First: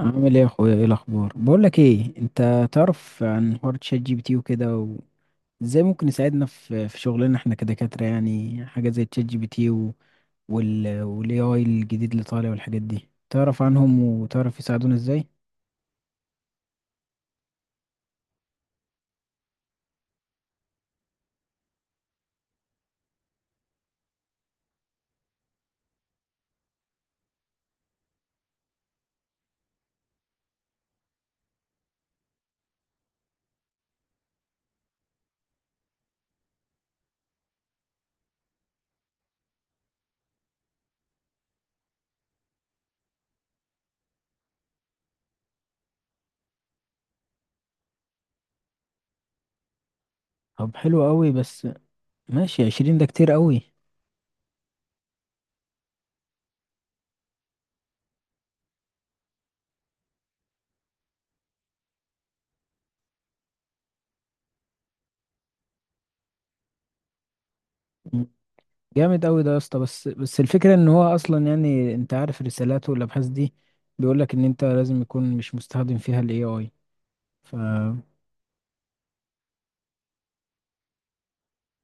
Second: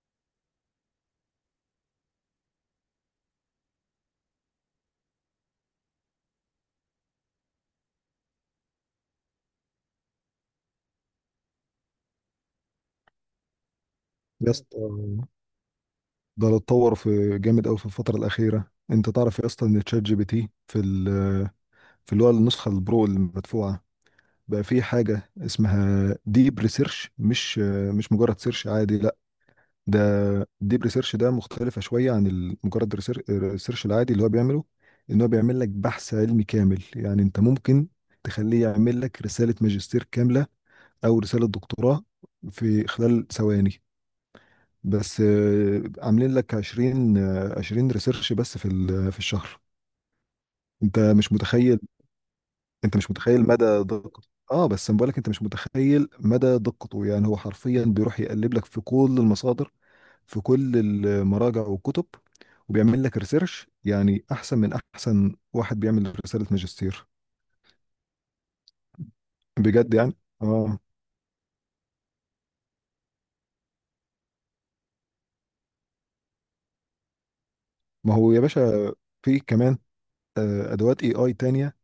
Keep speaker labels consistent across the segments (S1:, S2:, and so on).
S1: عامل ايه يا اخويا، ايه الاخبار؟ بقول لك ايه، انت تعرف عن حوار تشات جي بي تي وكده، وازاي ممكن يساعدنا في شغلنا احنا كدكاترة؟ يعني حاجة زي تشات جي بي تي والاي اي الجديد اللي طالع والحاجات دي، تعرف عنهم
S2: يا
S1: وتعرف
S2: اسطى،
S1: يساعدونا ازاي؟
S2: ده اللي اتطور في جامد قوي في الفترة الأخيرة. أنت تعرف يا اسطى إن تشات جي بي تي في اللي هو النسخة البرو المدفوعة، بقى في حاجة اسمها ديب ريسيرش، مش مجرد سيرش عادي، لا. ده ديب ريسيرش ده مختلفة شوية عن الريسيرش العادي اللي هو بيعمله. إن هو بيعمل لك بحث علمي كامل. يعني أنت ممكن تخليه يعمل لك رسالة ماجستير كاملة أو رسالة دكتوراه في خلال ثواني. بس، عاملين لك 20، 20 ريسيرش بس في الشهر.
S1: طب
S2: انت
S1: حلو قوي.
S2: مش
S1: بس
S2: متخيل
S1: ماشي،
S2: انت
S1: 20 ده
S2: مش
S1: كتير
S2: متخيل
S1: قوي.
S2: مدى دقته. اه، بس أنا بقولك انت مش متخيل مدى دقته. يعني هو حرفيا بيروح يقلب لك في كل المصادر، في كل المراجع والكتب، وبيعمل لك ريسيرش يعني احسن من احسن واحد بيعمل رسالة ماجستير
S1: م. جامد قوي ده يا اسطى.
S2: بجد.
S1: بس
S2: يعني،
S1: بس الفكرة
S2: اه.
S1: ان هو اصلا، يعني انت عارف رسالاته والابحاث دي بيقولك ان انت لازم يكون مش مستخدم فيها الاي اي.
S2: ما هو يا باشا، في كمان ادوات اي اي تانية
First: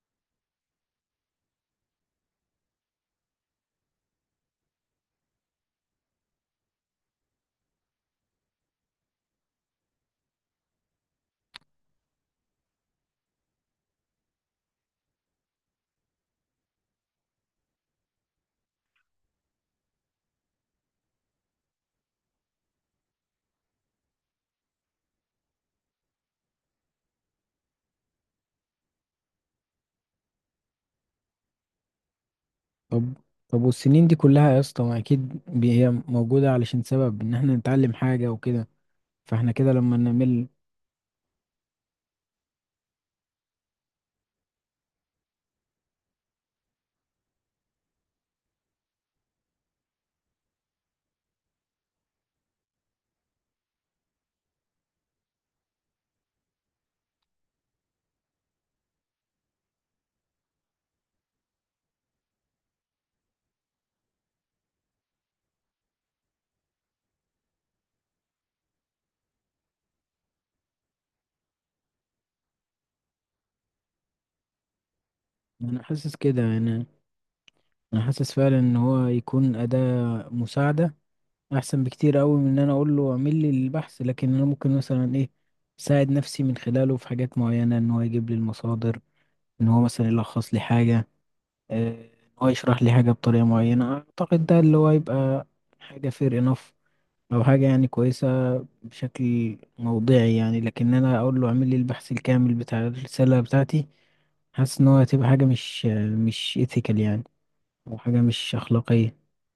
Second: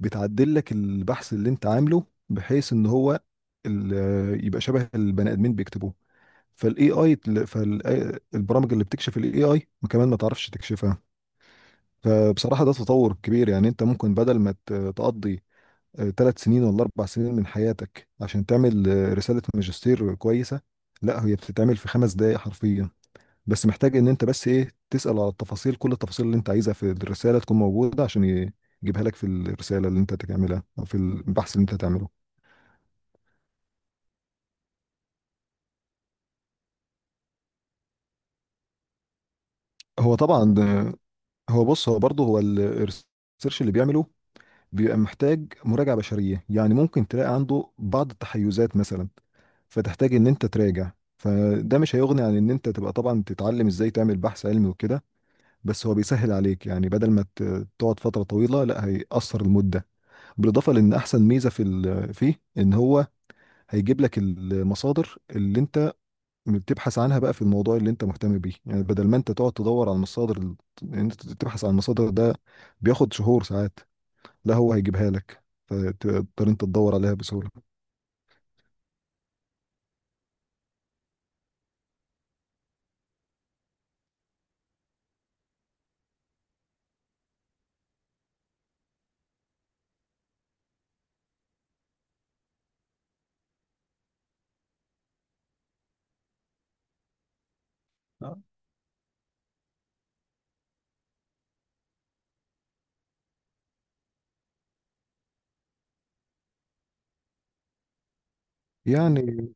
S2: بتعدل لك البحث اللي انت عامله، بحيث ان هو يبقى شبه البني ادمين بيكتبوه، فالاي اي، فالبرامج اللي بتكشف الاي اي كمان ما تعرفش تكشفها. فبصراحة ده تطور كبير. يعني انت ممكن بدل ما تقضي 3 سنين ولا 4 سنين من حياتك عشان تعمل رسالة ماجستير كويسة، لا هي بتتعمل في 5 دقايق حرفيا. بس محتاج ان انت بس ايه، تسأل على التفاصيل، كل التفاصيل اللي انت عايزها في الرسالة تكون موجودة عشان يجيبها لك في الرسالة اللي انت تعملها او في البحث اللي انت تعمله.
S1: طب طب والسنين دي كلها يا اسطى، ما اكيد هي موجودة علشان سبب ان احنا نتعلم حاجة وكده، فاحنا كده لما
S2: هو
S1: نمل.
S2: طبعا ده- هو بص، هو برضه، هو الريسيرش اللي بيعمله بيبقى محتاج مراجعة بشرية. يعني ممكن تلاقي عنده بعض التحيزات مثلا، فتحتاج ان انت تراجع. فده مش هيغني عن ان انت تبقى طبعا تتعلم ازاي تعمل بحث علمي وكده. بس هو بيسهل عليك، يعني بدل ما تقعد فترة طويلة، لا هيقصر المدة. بالاضافه لان احسن ميزه فيه، ان هو هيجيب لك المصادر اللي انت بتبحث عنها بقى في الموضوع اللي انت مهتم بيه. يعني بدل ما انت تقعد تدور على المصادر ان انت تبحث عن المصادر، ده بياخد شهور ساعات. لا، هو هيجيبها لك
S1: انا حاسس كده
S2: فتقدر انت
S1: يعني،
S2: تدور عليها بسهوله.
S1: انا حاسس فعلا ان هو يكون أداة مساعدة احسن بكتير قوي من ان انا اقول له اعمل لي البحث، لكن انا ممكن مثلا ايه اساعد نفسي من خلاله في حاجات معينة: ان هو يجيب لي المصادر، ان هو مثلا يلخص لي حاجة، ان هو يشرح لي حاجة بطريقة معينة. اعتقد ده اللي هو يبقى حاجة fair enough، او حاجة يعني كويسة بشكل موضعي. يعني لكن انا اقول له اعمل لي البحث الكامل بتاع الرسالة بتاعتي، حاسس ان هو هتبقى حاجة مش ethical يعني، او حاجة مش اخلاقية.
S2: يعني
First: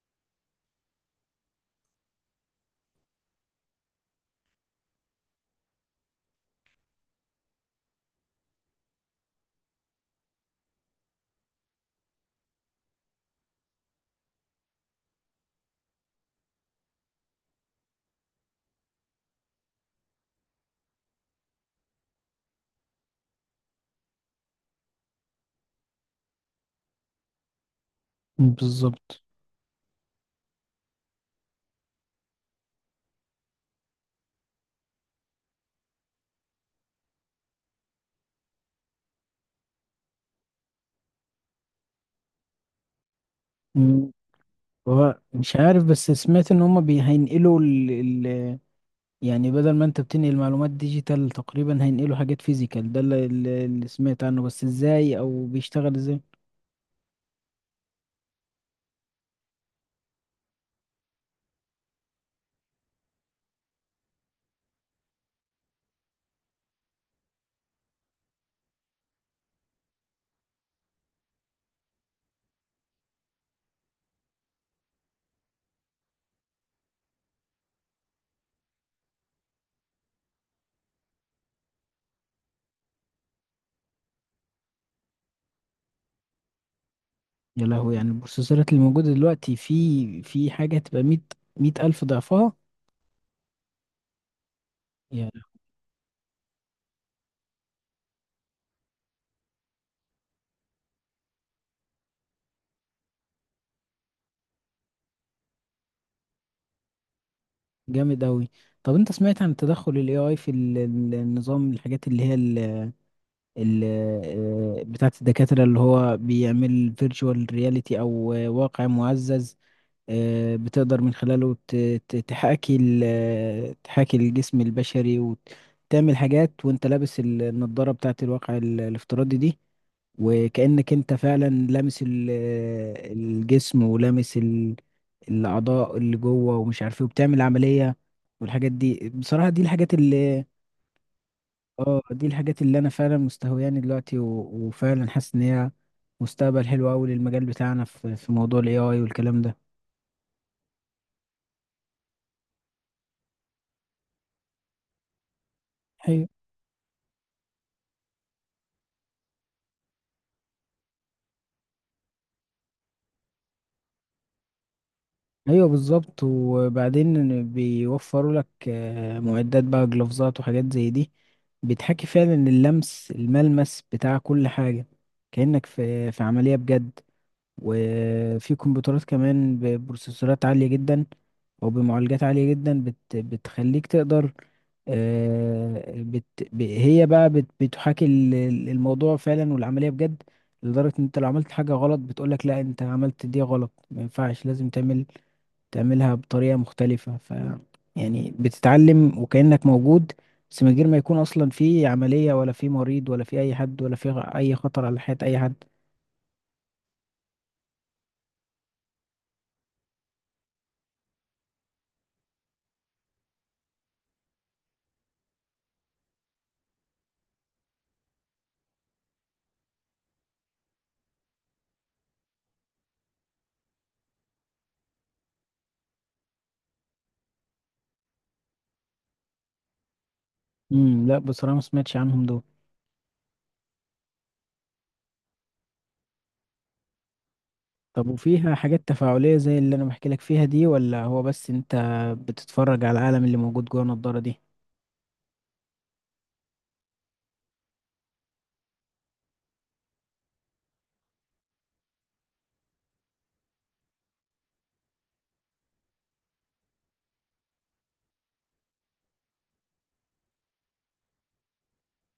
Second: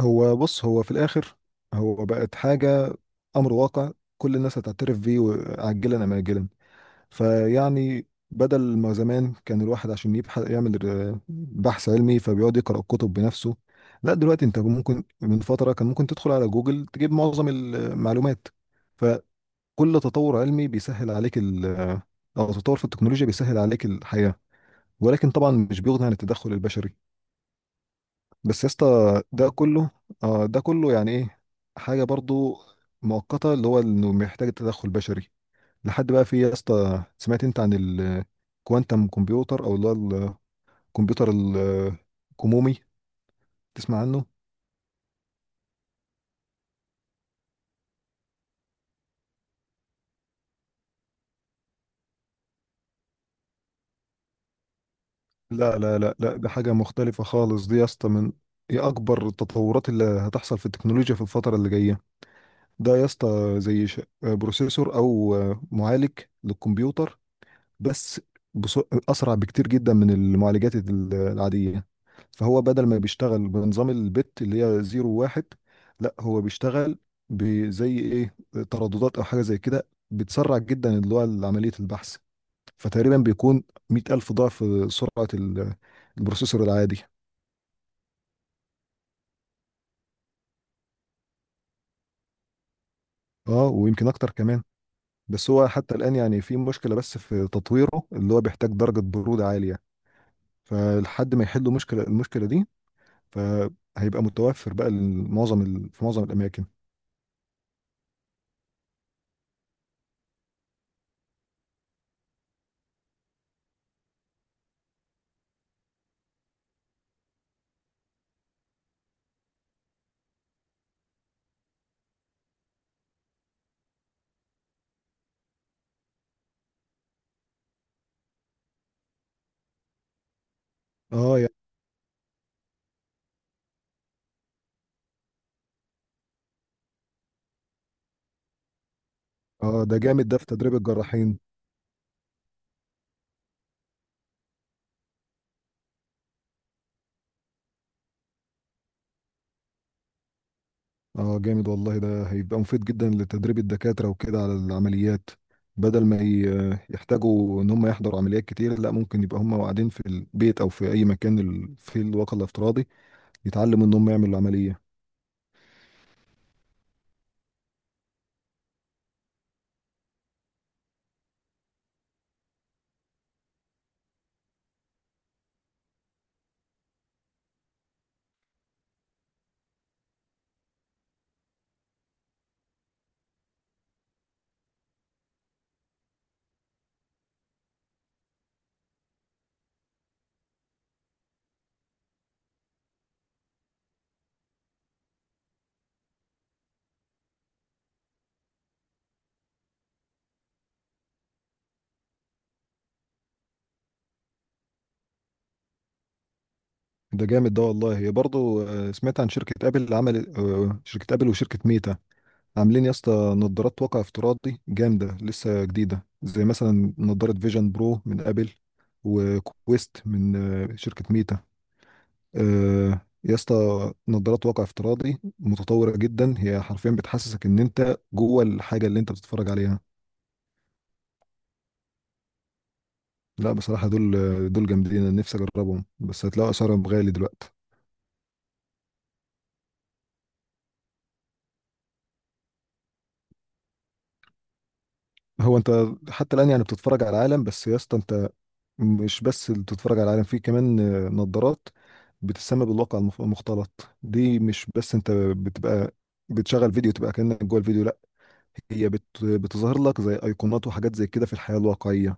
S2: هو بص، هو في الاخر هو بقت حاجه، امر واقع، كل الناس هتعترف بيه عاجلا ام اجلا. فيعني بدل ما زمان كان الواحد عشان يبحث يعمل بحث علمي، فبيقعد يقرأ الكتب بنفسه. لا، دلوقتي انت ممكن، من فترة كان ممكن تدخل على جوجل تجيب معظم المعلومات. فكل تطور علمي بيسهل عليك او تطور في التكنولوجيا بيسهل عليك الحياة، ولكن طبعا مش بيغني عن التدخل البشري. بس يا
S1: بالظبط.
S2: اسطى، ده كله يعني ايه، حاجة برضو مؤقتة، اللي هو انه محتاج تدخل بشري لحد بقى في. يا اسطى، سمعت انت عن الكوانتم كمبيوتر، او اللي هو الكمبيوتر الكمومي؟ تسمع
S1: مم.
S2: عنه؟
S1: هو مش عارف، بس سمعت ان هما هينقلوا ال... يعني بدل ما انت بتنقل معلومات ديجيتال تقريبا، هينقلوا حاجات فيزيكال. ده اللي، سمعت عنه، بس ازاي او
S2: لا
S1: بيشتغل
S2: لا لا
S1: ازاي؟
S2: لا، ده حاجة مختلفة خالص دي يا اسطى. من هي اكبر التطورات اللي هتحصل في التكنولوجيا في الفترة اللي جاية. ده يا اسطى زي بروسيسور او معالج للكمبيوتر، بس بص، اسرع بكتير جدا من المعالجات العاديه. فهو بدل ما بيشتغل بنظام البت اللي هي زيرو واحد، لا هو بيشتغل بزي ايه، ترددات او حاجه زي كده بتسرع جدا اللي هو عمليه البحث. فتقريبا بيكون 100,000 ضعف سرعه البروسيسور العادي.
S1: يا لهوي، يعني البروسيسورات اللي موجودة دلوقتي في حاجة هتبقى 100,000 ضعفها؟
S2: اه، ويمكن اكتر كمان.
S1: يا.
S2: بس هو حتى الان يعني في مشكله، بس في تطويره اللي هو بيحتاج درجه بروده عاليه. فلحد ما يحلوا المشكله دي، فهيبقى متوفر بقى في معظم الاماكن.
S1: جامد أوي. طب أنت سمعت عن تدخل ال AI في النظام، الحاجات اللي هي ال ال بتاعة الدكاترة، اللي هو بيعمل فيرتشوال رياليتي أو واقع معزز؟ بتقدر من خلاله تحاكي تحاكي الجسم البشري وتعمل حاجات وأنت لابس النضارة بتاعة الواقع الافتراضي دي، وكأنك انت
S2: اه،
S1: فعلا
S2: يعني.
S1: لامس الجسم ولامس الأعضاء اللي جوه، ومش عارف ايه، وبتعمل عملية. والحاجات دي بصراحة دي
S2: اه،
S1: الحاجات
S2: ده جامد ده
S1: اللي.
S2: في تدريب الجراحين.
S1: اه دي الحاجات اللي انا فعلا مستهوياني دلوقتي، وفعلا حاسس ان هي مستقبل حلو قوي للمجال بتاعنا في موضوع الاي اي والكلام
S2: اه، جامد والله، ده هيبقى مفيد جدا لتدريب الدكاترة وكده على العمليات. بدل ما
S1: ده.
S2: يحتاجوا ان هم يحضروا عمليات كتير، لا ممكن يبقى هم قاعدين في البيت او في اي مكان في الواقع الافتراضي يتعلموا ان هم يعملوا عملية.
S1: ايوه بالظبط. وبعدين بيوفروا لك معدات بقى، جلوفزات وحاجات زي دي، بتحكي فعلا اللمس، الملمس بتاع كل حاجة، كأنك في عملية بجد. وفي كمبيوترات كمان ببروسيسورات عالية جدا، او بمعالجات عالية جدا، بتخليك تقدر آه، بت هي بقى بتحاكي الموضوع فعلا والعملية بجد، لدرجة ان انت لو عملت حاجة غلط بتقولك لا انت عملت دي غلط، ما ينفعش، لازم تعملها بطريقة مختلفة. ف يعني بتتعلم وكأنك موجود، بس من غير ما يكون أصلا في عملية ولا في مريض ولا في أي حد ولا في أي خطر على حياة أي حد.
S2: ده جامد ده والله. هي برضه، سمعت عن شركة ابل، عمل آه، شركة ابل وشركة ميتا عاملين يا اسطى نظارات واقع افتراضي جامدة لسه جديدة، زي مثلا نظارة فيجن برو من ابل، وكويست من شركة ميتا. يا اسطى، نظارات واقع افتراضي متطورة جدا، هي حرفيا بتحسسك ان انت جوه الحاجة اللي انت بتتفرج عليها.
S1: امم. لا بصراحة ما سمعتش عنهم دول.
S2: لا، بصراحة دول جامدين، انا نفسي اجربهم، بس هتلاقوا اسعارهم غالي دلوقتي.
S1: طب وفيها حاجات تفاعلية زي اللي أنا بحكي لك فيها دي، ولا هو بس أنت بتتفرج على العالم اللي موجود جوه النضارة دي؟
S2: هو انت حتى الان يعني بتتفرج على العالم، بس يا اسطى انت مش بس اللي بتتفرج على العالم، في كمان نظارات بتسمى بالواقع المختلط دي. مش بس انت بتبقى بتشغل فيديو تبقى كأنك جوه الفيديو، لا، هي بتظهر لك زي ايقونات وحاجات زي كده في الحياة الواقعية.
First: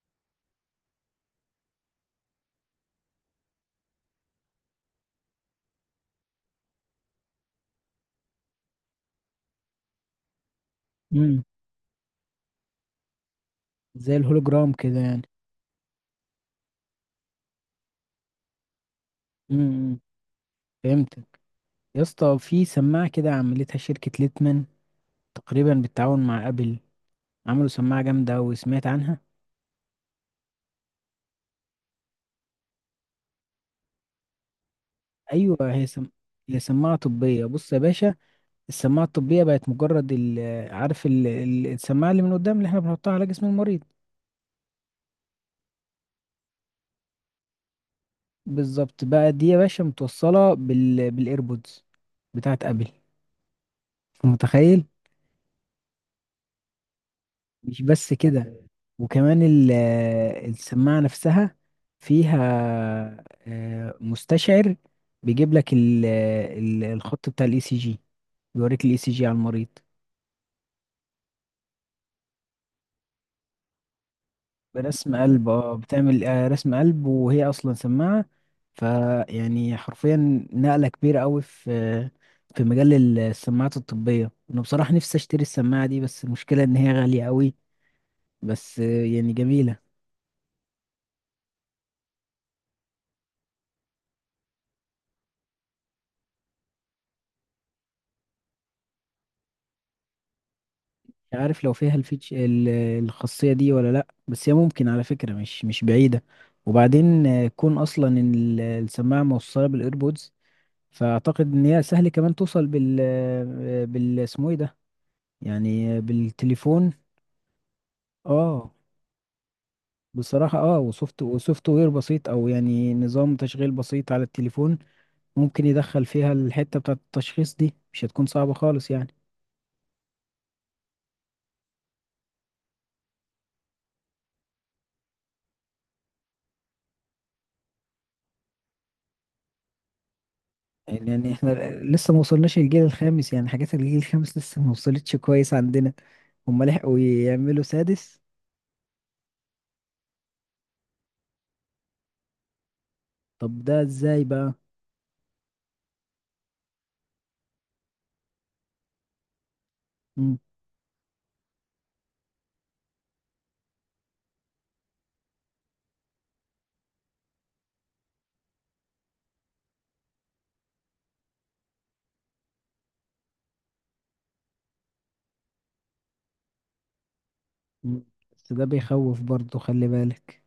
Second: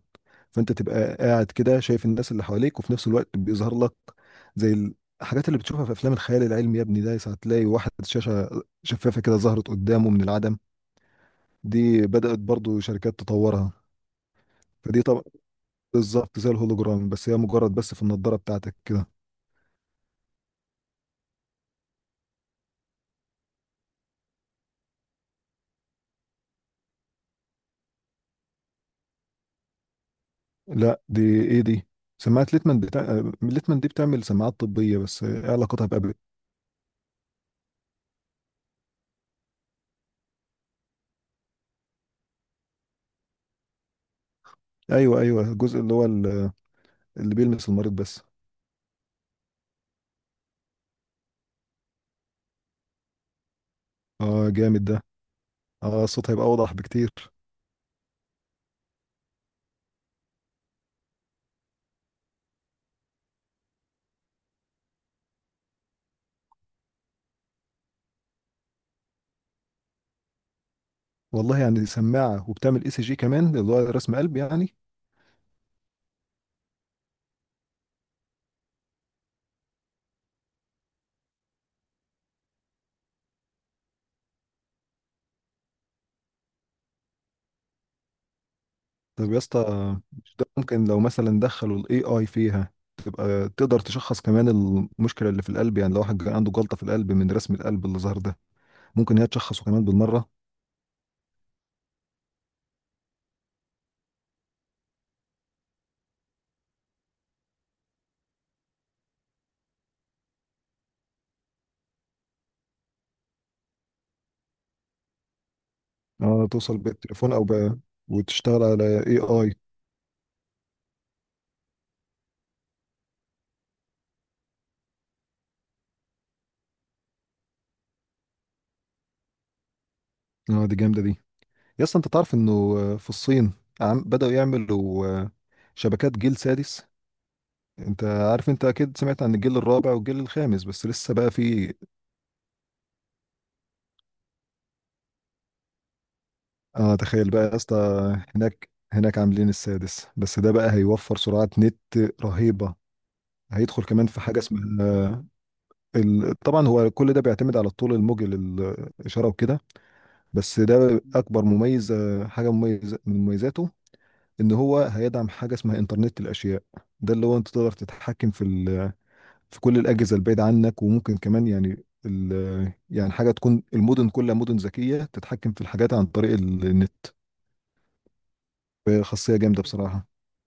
S2: فانت تبقى قاعد كده شايف الناس اللي حواليك، وفي نفس الوقت بيظهر لك زي الحاجات اللي بتشوفها في افلام الخيال العلمي يا ابني. ده ساعة تلاقي واحد شاشة شفافة كده ظهرت قدامه من العدم.
S1: امم.
S2: دي بدأت برضو شركات تطورها.
S1: زي الهولوجرام كده
S2: فدي
S1: يعني.
S2: طبعا بالظبط زي الهولوجرام، بس هي مجرد، بس في النضارة بتاعتك كده.
S1: امم. فهمتك. يا اسطى، في سماعة كده عملتها شركة ليتمان، تقريبا بالتعاون مع أبل، عملوا سماعة جامدة وسمعت عنها.
S2: لا، دي ايه دي؟ سماعة ليتمان، بتاع ليتمان دي بتعمل سماعات طبية، بس ايه
S1: ايوه،
S2: علاقتها بأبل؟
S1: هي سماعه طبيه. بص يا باشا، السماعه الطبيه بقت مجرد عارف السماعه اللي من قدام اللي احنا بنحطها على جسم المريض؟
S2: ايوه، ايوه، الجزء اللي هو اللي بيلمس المريض بس.
S1: بالظبط بقى. دي يا باشا متوصله بالايربودز بتاعت ابل، أنت
S2: اه،
S1: متخيل؟
S2: جامد ده. اه، الصوت هيبقى اوضح بكتير.
S1: مش بس كده، وكمان السماعه نفسها فيها مستشعر بيجيب لك الخط بتاع الاي سي جي، بيوريك الاي سي جي على المريض.
S2: والله، يعني سماعة وبتعمل اي سي جي كمان، اللي هو رسم قلب يعني.
S1: برسم قلب، اه، بتعمل رسم قلب وهي اصلا سماعه. فيعني حرفيا نقله كبيره قوي في مجال السماعات الطبيه. انا بصراحه نفسي اشتري السماعه دي، بس المشكله ان هي غاليه قوي. بس يعني
S2: طب يا اسطى،
S1: جميله.
S2: مش ده ممكن لو مثلا دخلوا الاي اي فيها، تبقى تقدر تشخص كمان المشكلة اللي في القلب؟ يعني لو واحد كان عنده جلطة في القلب من رسم القلب اللي ظهر ده، ممكن هي تشخصه كمان بالمرة.
S1: مش عارف لو فيها الفيتش الخاصيه دي ولا لا، بس هي ممكن على فكره مش بعيده. وبعدين كون اصلا ان السماعه موصله بالايربودز، فاعتقد ان هي سهل كمان توصل بال بال اسمه ايه ده، يعني
S2: اه، توصل
S1: بالتليفون.
S2: بالتليفون او وتشتغل
S1: اه
S2: على اي اي.
S1: بصراحة، اه، وسوفت وير بسيط، او يعني نظام تشغيل بسيط على التليفون، ممكن يدخل فيها الحتة بتاعة التشخيص دي، مش هتكون صعبة خالص يعني.
S2: اه، دي جامدة دي. يا اسطى انت تعرف انه في الصين عم بدأوا يعملوا شبكات جيل سادس. انت عارف، انت اكيد سمعت عن الجيل الرابع والجيل الخامس، بس لسه بقى
S1: يعني احنا
S2: في.
S1: لسه ما وصلناش للجيل الخامس، يعني حاجات الجيل الخامس لسه ما وصلتش كويس عندنا، هما
S2: اه،
S1: لحقوا
S2: تخيل بقى يا
S1: يعملوا
S2: اسطى،
S1: سادس؟
S2: هناك عاملين السادس، بس ده بقى هيوفر سرعة نت رهيبة.
S1: طب ده
S2: هيدخل كمان في
S1: ازاي
S2: حاجة
S1: بقى؟
S2: اسمها طبعا هو كل ده بيعتمد على الطول الموجي للإشارة وكده.
S1: مم.
S2: بس ده أكبر مميز آه، حاجة مميزة من مميزاته، ان هو هيدعم حاجه اسمها انترنت الاشياء. ده اللي هو انت تقدر تتحكم في كل الاجهزه البعيده عنك، وممكن كمان يعني يعني حاجه تكون المدن كلها مدن ذكيه تتحكم في الحاجات عن طريق النت.
S1: مم. بس ده
S2: فهي
S1: بيخوف
S2: خاصيه
S1: برضه،
S2: جامده
S1: خلي
S2: بصراحه،
S1: بالك.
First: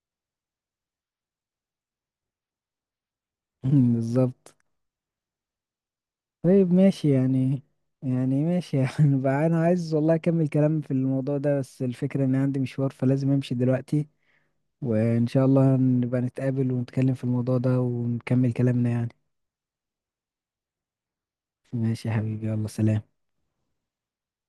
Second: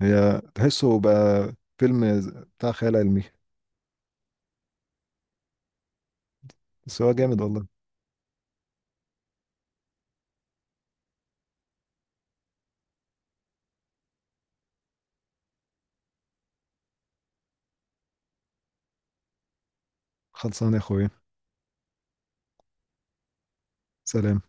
S2: هي تحسه بقى فيلم بتاع خيال علمي.
S1: بالظبط. طيب
S2: بس
S1: ماشي
S2: هو جامد
S1: يعني.
S2: والله.
S1: يعني ماشي يعني بقى انا عايز والله اكمل كلام في الموضوع ده، بس الفكرة ان عندي مشوار فلازم امشي دلوقتي. وان شاء الله نبقى نتقابل ونتكلم في الموضوع ده ونكمل كلامنا يعني.
S2: خلصان يا اخويا.
S1: ماشي يا حبيبي، يلا سلام.
S2: سلام.